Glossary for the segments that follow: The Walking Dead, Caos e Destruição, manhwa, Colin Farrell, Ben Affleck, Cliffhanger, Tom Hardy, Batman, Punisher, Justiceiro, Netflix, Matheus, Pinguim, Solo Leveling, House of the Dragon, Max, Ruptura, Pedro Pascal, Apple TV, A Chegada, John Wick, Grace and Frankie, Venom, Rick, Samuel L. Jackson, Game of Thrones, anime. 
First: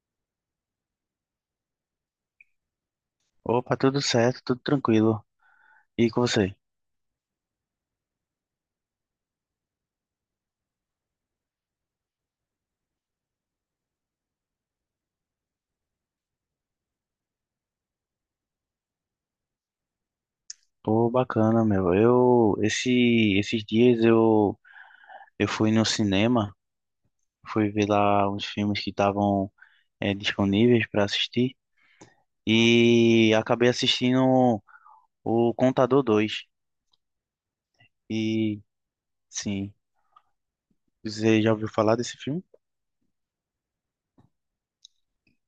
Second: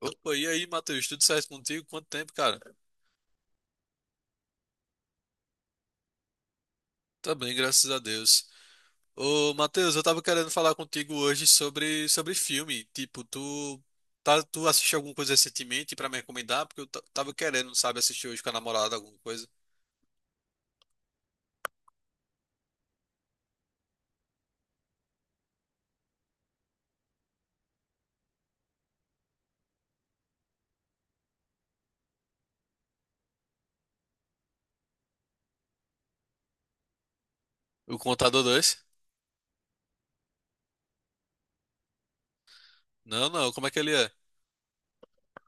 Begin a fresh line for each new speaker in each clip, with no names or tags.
Opa, e aí, Matheus? Tudo certo contigo? Quanto tempo, cara?
Opa, tudo certo, tudo tranquilo. E com você?
Tá bem, graças a Deus. Ô, Matheus, eu tava querendo falar contigo hoje sobre filme. Tipo, tu, tá, tu assistiu alguma coisa recentemente pra me recomendar? Porque eu tava querendo, sabe, assistir hoje com a namorada alguma coisa.
Pô, bacana, meu. Esses dias eu fui no cinema, fui ver lá uns filmes que estavam disponíveis para assistir e acabei assistindo o Contador 2.
O Contador
E,
2?
sim, você já ouviu falar desse filme?
Não, não, como é que ele é?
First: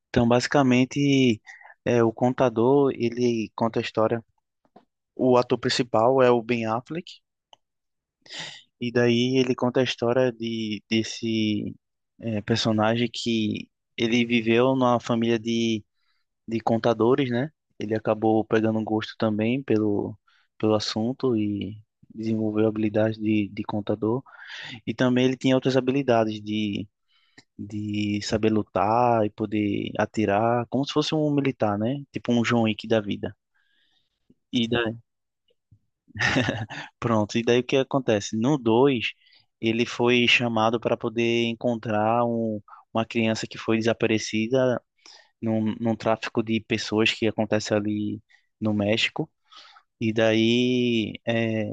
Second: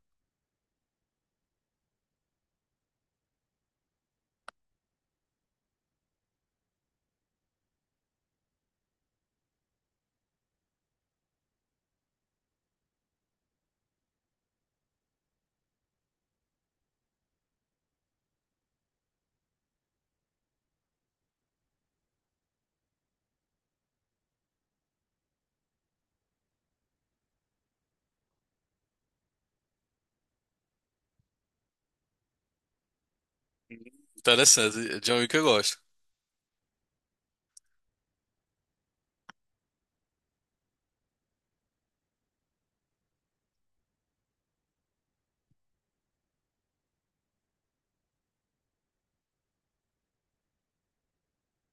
Então, basicamente, o Contador, ele conta a história. O ator principal é o Ben Affleck. E daí ele conta a história de desse personagem que ele viveu numa família de contadores, né? Ele acabou pegando gosto também pelo assunto e desenvolveu habilidades de contador. E também ele tinha outras habilidades de saber lutar e poder atirar, como se fosse um militar, né? Tipo um John Wick da vida. E daí
Interessante, John Wick eu gosto.
Pronto, e daí o que acontece? No 2 ele foi chamado para poder encontrar uma criança que foi desaparecida num tráfico de pessoas que acontece ali no México. E daí é,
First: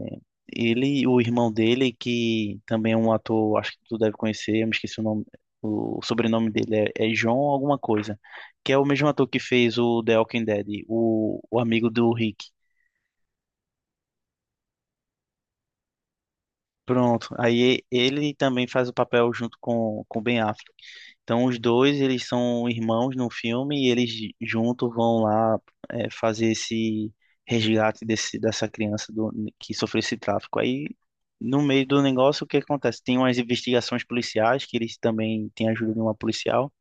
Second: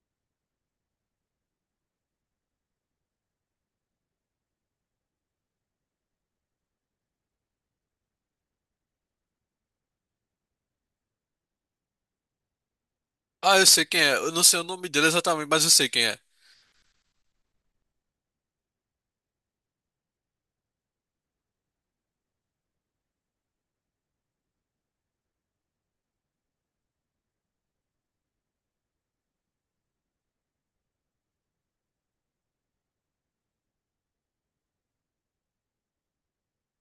ele, e o irmão dele, que também é um ator, acho que tu deve conhecer, eu me esqueci o nome, o sobrenome dele é John alguma coisa, que é o mesmo ator que fez o The Walking Dead, o amigo do Rick.
Ah, eu sei quem é. Eu não sei o nome dele exatamente, mas eu sei quem é.
Pronto. Aí ele também faz o papel junto com Ben Affleck. Então os dois, eles são irmãos no filme e eles juntos vão lá fazer esse resgate dessa criança que sofreu esse tráfico. Aí no meio do negócio, o que acontece? Tem umas investigações policiais que eles também têm a ajuda de uma policial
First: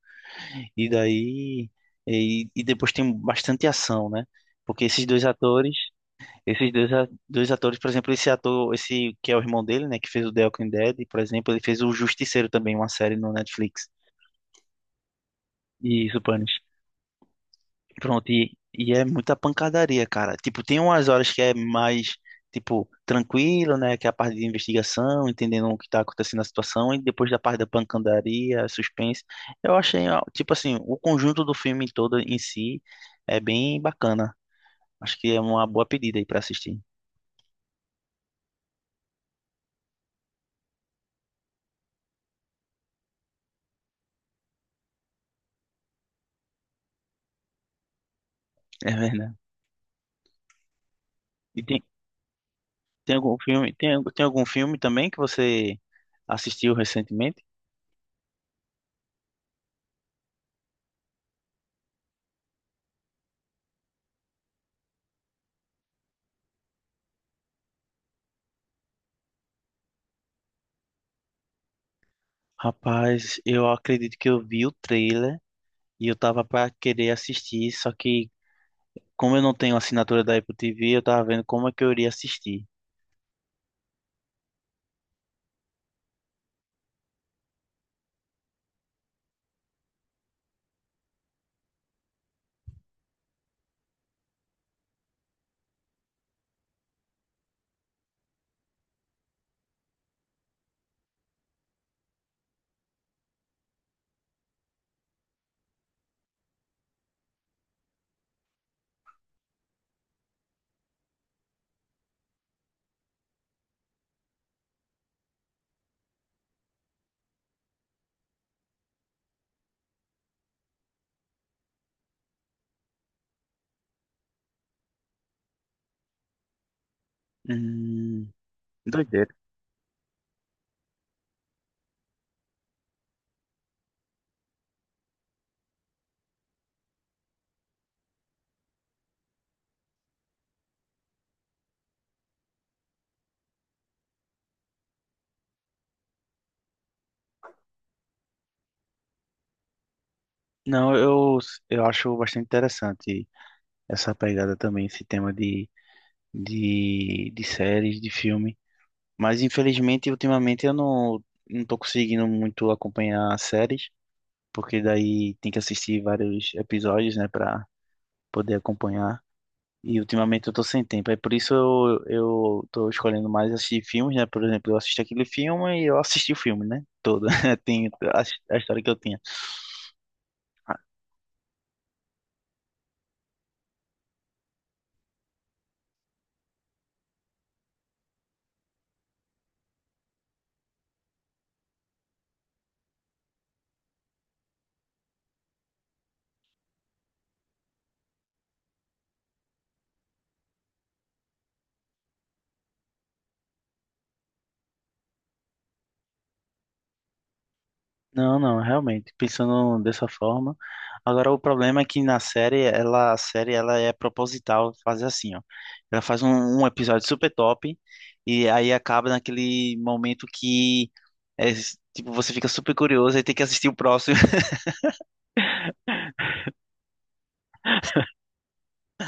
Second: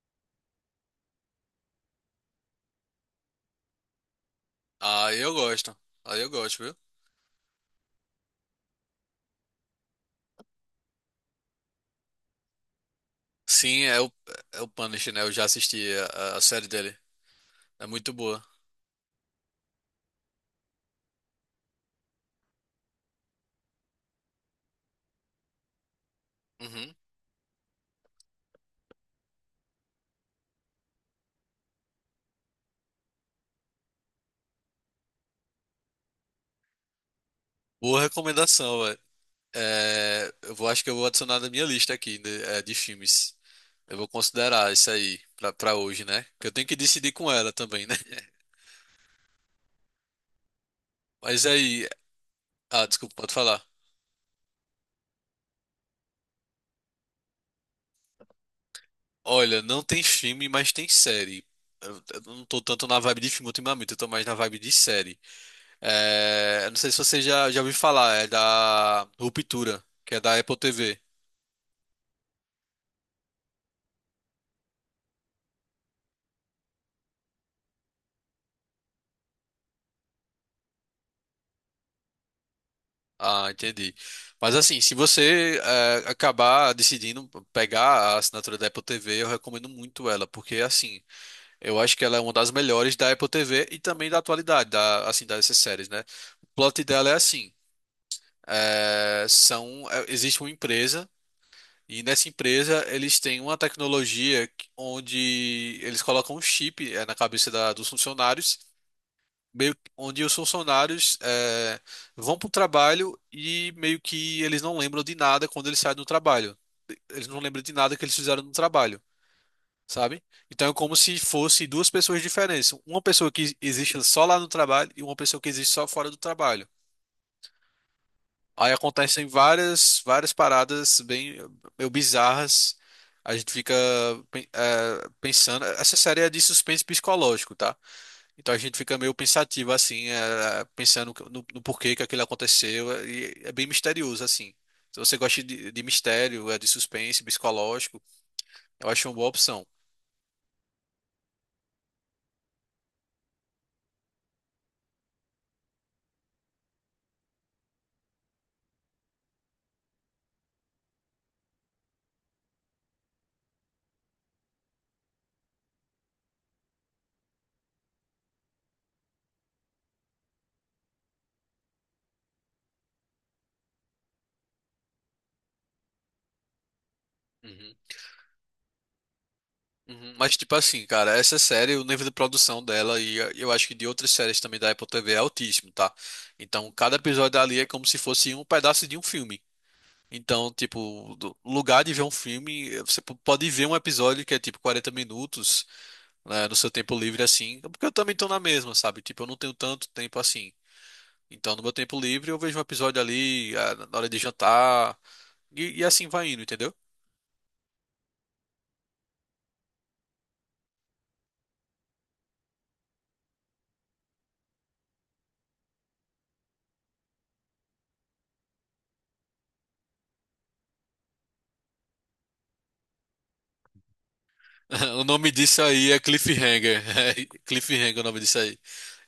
e daí e depois tem bastante ação, né? Porque esses
Ah,
dois
eu gosto.
atores
Ah, eu gosto,
esses
viu?
dois, a- dois atores, por exemplo, esse ator, esse que é o irmão dele, né, que fez o The Walking Dead, por exemplo, ele fez o Justiceiro também, uma série no
Sim,
Netflix.
é o Punisher, né? Eu já assisti
E isso,
a
Panos.
série dele. É muito
Pronto,
boa.
e é muita pancadaria, cara. Tipo, tem umas horas que é mais, tipo, tranquilo, né, que é a parte de investigação, entendendo o que tá acontecendo na
Uhum.
situação, e depois da parte da pancadaria, suspense. Eu achei, ó, tipo assim, o conjunto do filme todo em si é bem bacana. Acho que é uma boa pedida aí pra assistir.
Boa recomendação, velho. É, eu vou, acho que eu vou adicionar na minha lista aqui de, é, de filmes. Eu vou considerar isso aí pra hoje, né? Que eu tenho que decidir com ela também, né?
É verdade.
Mas
E tem-
aí. Ah, desculpa, pode falar.
Tem algum filme também que você assistiu recentemente?
Olha, não tem filme, mas tem série. Eu não tô tanto na vibe de filme ultimamente, eu tô mais na vibe de série. É, eu não sei se já ouviu falar, é da Ruptura, que é da Apple TV.
Rapaz, eu acredito que eu vi o trailer e eu tava pra querer assistir, só que como eu não tenho assinatura da Apple TV, eu tava vendo como é que eu iria assistir.
Ah, entendi. Mas assim, se você acabar decidindo pegar a assinatura da Apple TV, eu recomendo muito ela, porque assim, eu acho que ela é uma das melhores da Apple TV e também da atualidade, da, assim, dessas séries, né? O plot dela é assim, existe uma empresa e nessa empresa eles têm uma tecnologia onde eles colocam um chip na cabeça dos funcionários onde os funcionários vão para o trabalho e meio que eles não lembram de nada quando eles saem do trabalho. Eles não lembram de nada que eles fizeram no trabalho, sabe? Então é como se fosse duas pessoas diferentes. Uma pessoa que existe só lá no trabalho e uma pessoa que existe só fora do trabalho.
Hum,
Aí acontecem
doideira.
várias paradas bem meio bizarras. A gente fica pensando. Essa série é de suspense psicológico, tá? Então a gente fica meio pensativo assim, pensando no porquê que aquilo aconteceu, e é bem misterioso assim. Se você gosta de mistério, de suspense, psicológico, eu acho uma boa opção.
Não, eu acho bastante interessante essa pegada também, esse tema de séries, de filme. Mas infelizmente, ultimamente eu não tô conseguindo muito acompanhar séries. Porque daí tem que assistir vários episódios, né, para poder acompanhar. E ultimamente eu tô sem tempo, é por isso eu tô escolhendo mais assistir filmes, né? Por exemplo, eu assisti aquele filme e eu assisti o filme, né? Todo.
Uhum,
Tem a, a história que eu tinha.
uhum. Mas tipo assim, cara, essa série, o nível de produção dela e eu acho que de outras séries também da Apple TV é altíssimo, tá? Então cada episódio ali é como se fosse um pedaço de um filme. Então, tipo, do lugar de ver um filme, você pode ver um episódio que é tipo 40 minutos, né, no seu tempo livre assim, porque eu também tô na mesma, sabe? Tipo, eu não tenho tanto tempo assim. Então, no meu tempo livre, eu vejo um episódio ali, ah, na hora de jantar, e assim vai indo, entendeu?
Não, não, realmente, pensando dessa forma. Agora, o problema é que na série, ela é proposital fazer assim, ó. Ela faz um episódio super top e aí acaba naquele momento que é, tipo, você fica super curioso e tem que assistir o próximo.
O nome disso aí é Cliffhanger. É Cliffhanger é o nome disso aí.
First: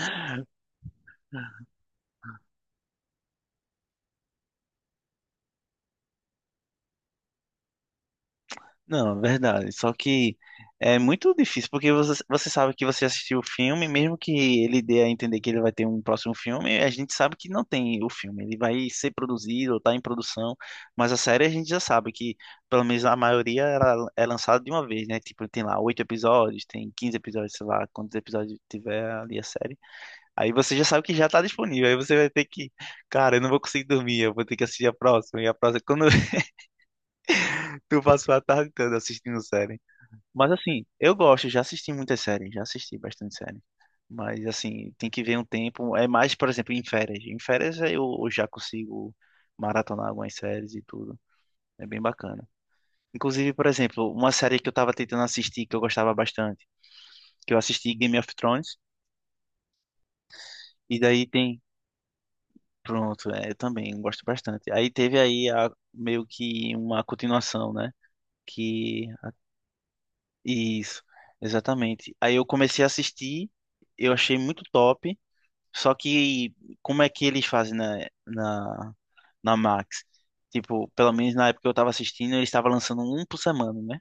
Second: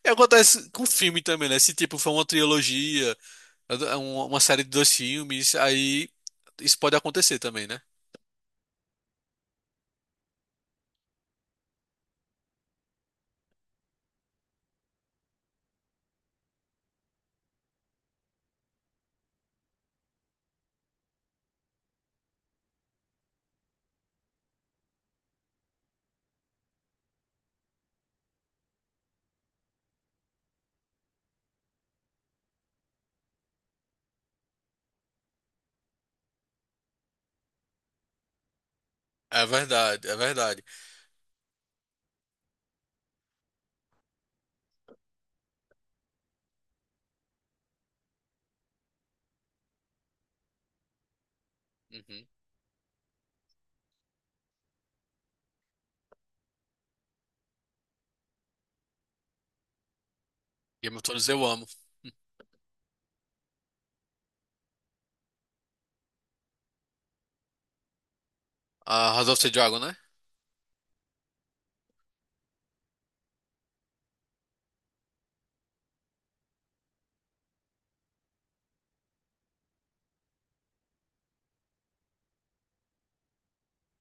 E acontece com filme também, né? Se tipo for uma trilogia, é uma série de dois filmes, aí isso pode acontecer também, né?
Não, verdade. Só que é muito difícil, porque você, você sabe que você assistiu o filme, mesmo que ele dê a entender que ele vai ter um próximo filme, a gente sabe que não tem o filme. Ele vai ser produzido ou tá em produção, mas a série a gente já sabe que, pelo menos a maioria, ela é lançada de uma vez, né? Tipo, tem lá oito episódios, tem 15 episódios, sei lá, quantos episódios tiver ali a série. Aí você já sabe que já tá disponível. Aí você vai ter que, cara, eu não vou conseguir dormir, eu vou ter que assistir a próxima. E a próxima, quando tu passou a tarde toda assistindo
É
série.
verdade, é
Mas
verdade.
assim, eu gosto, já assisti muitas séries, já assisti bastante série. Mas assim, tem que ver um tempo. É mais, por exemplo, em férias. Em férias eu já consigo maratonar algumas séries e tudo. É bem
Uhum.
bacana. Inclusive, por exemplo, uma série que eu tava tentando assistir, que eu gostava bastante, que eu assisti Game of Thrones,
Game
e
of
daí
Thrones eu
tem.
amo.
Pronto, é, eu também gosto bastante. Aí teve aí meio que uma continuação, né? Que.
A House of the Dragon, né?
Isso, exatamente. Aí eu comecei a assistir, eu achei muito top. Só que como é que eles fazem na Max? Tipo, pelo menos na época que eu tava assistindo, eles estavam lançando um por semana, né?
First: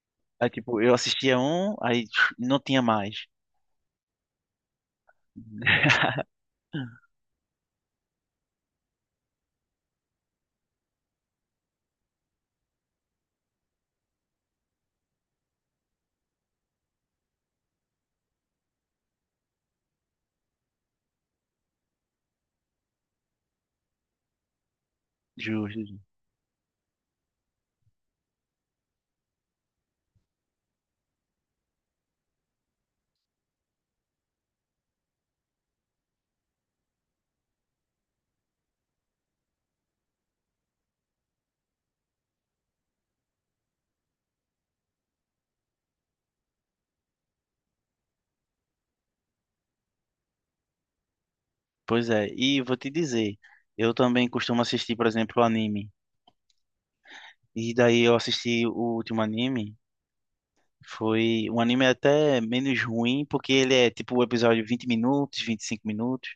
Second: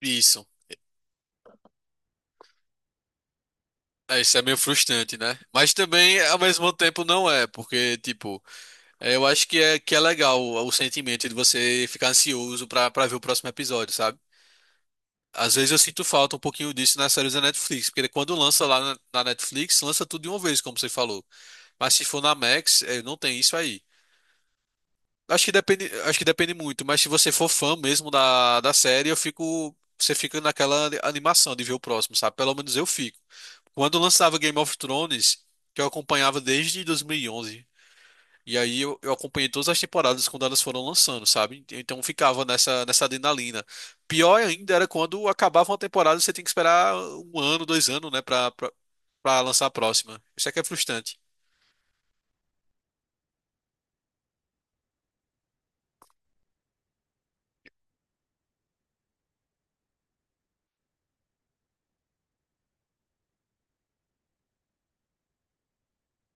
Isso.
Aí, tipo, eu assistia um, aí não tinha mais.
É, isso é meio frustrante, né? Mas também, ao mesmo tempo, não é, porque, tipo, é, eu acho que é legal o sentimento de você ficar ansioso pra ver o próximo episódio, sabe? Às vezes eu sinto falta um pouquinho disso nas séries da Netflix, porque quando lança lá na Netflix, lança tudo de uma vez, como você falou. Mas se for na Max, é, não tem isso aí.
Justo. Justo.
Acho que depende muito, mas se você for fã mesmo da série, eu fico, você fica naquela animação de ver o próximo, sabe? Pelo menos eu fico. Quando lançava Game of Thrones, que eu acompanhava desde 2011, e onze. E aí eu acompanhei todas as temporadas quando elas foram lançando, sabe? Então ficava nessa adrenalina. Pior ainda era quando acabava uma temporada, você tem que esperar um ano, dois anos, né, pra lançar a próxima. Isso é que é frustrante.
Pois é, e vou te dizer, eu também costumo assistir, por exemplo, anime. E daí eu assisti o último anime, foi um anime até menos ruim, porque ele é tipo o episódio 20 minutos, 25 minutos.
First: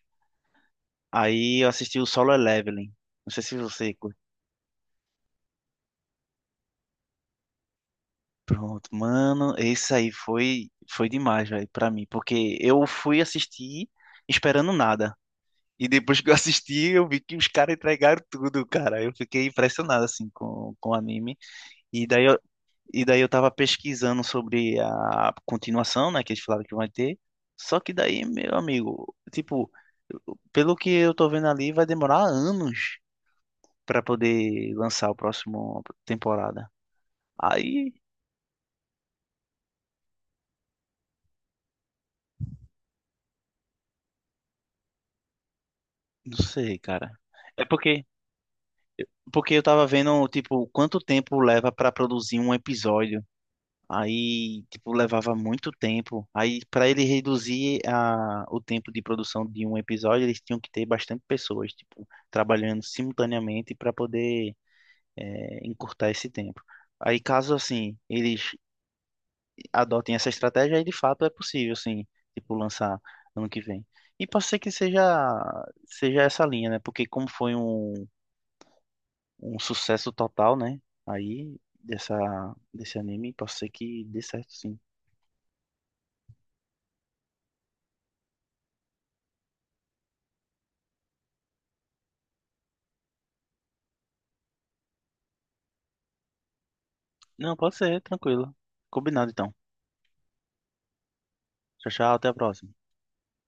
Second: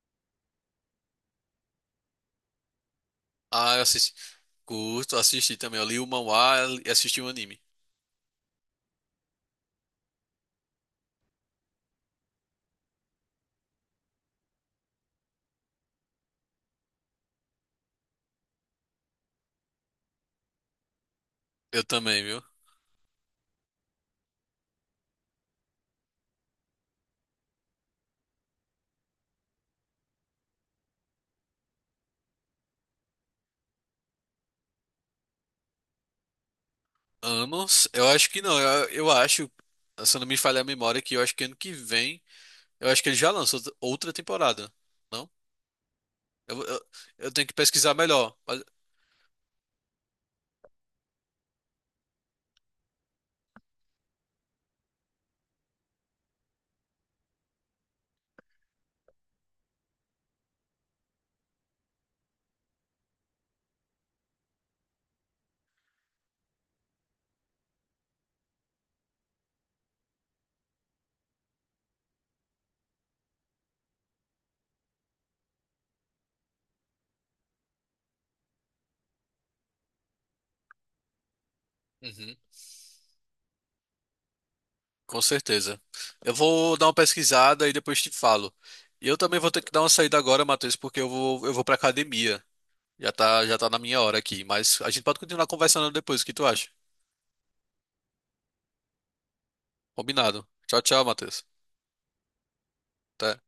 Aí eu assisti o Solo Leveling. Não sei se
Ah, eu
você
assisti. Curto, assisti também. Eu li o manhwa e assisti o anime.
Pronto, mano, esse aí foi demais, velho, pra mim, porque eu fui assistir esperando nada. E depois que eu assisti, eu vi que os caras entregaram tudo, cara. Eu fiquei impressionado assim com o anime.
Eu
E
também,
daí eu,
viu?
e daí eu tava pesquisando sobre a continuação, né, que eles falaram que vai ter. Só que daí, meu amigo, tipo, pelo que eu tô vendo ali, vai demorar anos pra poder lançar o próximo temporada.
Anos?
Aí,
Eu acho que não. Eu acho, se eu não me falha a memória, que eu acho que ano que vem. Eu acho que ele já lançou outra temporada. Não?
não
Eu,
sei,
eu,
cara.
eu tenho que
É
pesquisar
porque
melhor. Mas-
Porque eu tava vendo, tipo, quanto tempo leva pra produzir um episódio. Aí, tipo, levava muito tempo. Aí, pra ele reduzir a, o tempo de produção de um episódio, eles tinham que ter bastante pessoas, tipo, trabalhando simultaneamente para poder encurtar esse tempo. Aí, caso, assim, eles adotem essa estratégia, aí de fato é possível, assim, tipo, lançar ano que vem. E pode ser que seja, seja essa linha, né? Porque como foi um sucesso total, né? Aí,
Uhum,
desse anime, pode ser que dê certo, sim.
com certeza. Eu vou dar uma pesquisada e depois te falo. E eu também vou ter que dar uma saída agora, Matheus, porque eu vou pra academia. Já tá na minha hora aqui. Mas a gente pode continuar conversando depois. O que tu acha?
Não, pode ser, tranquilo. Combinado, então.
Combinado. Tchau, tchau, Matheus.
Tchau, tchau, até a próxima.
Até.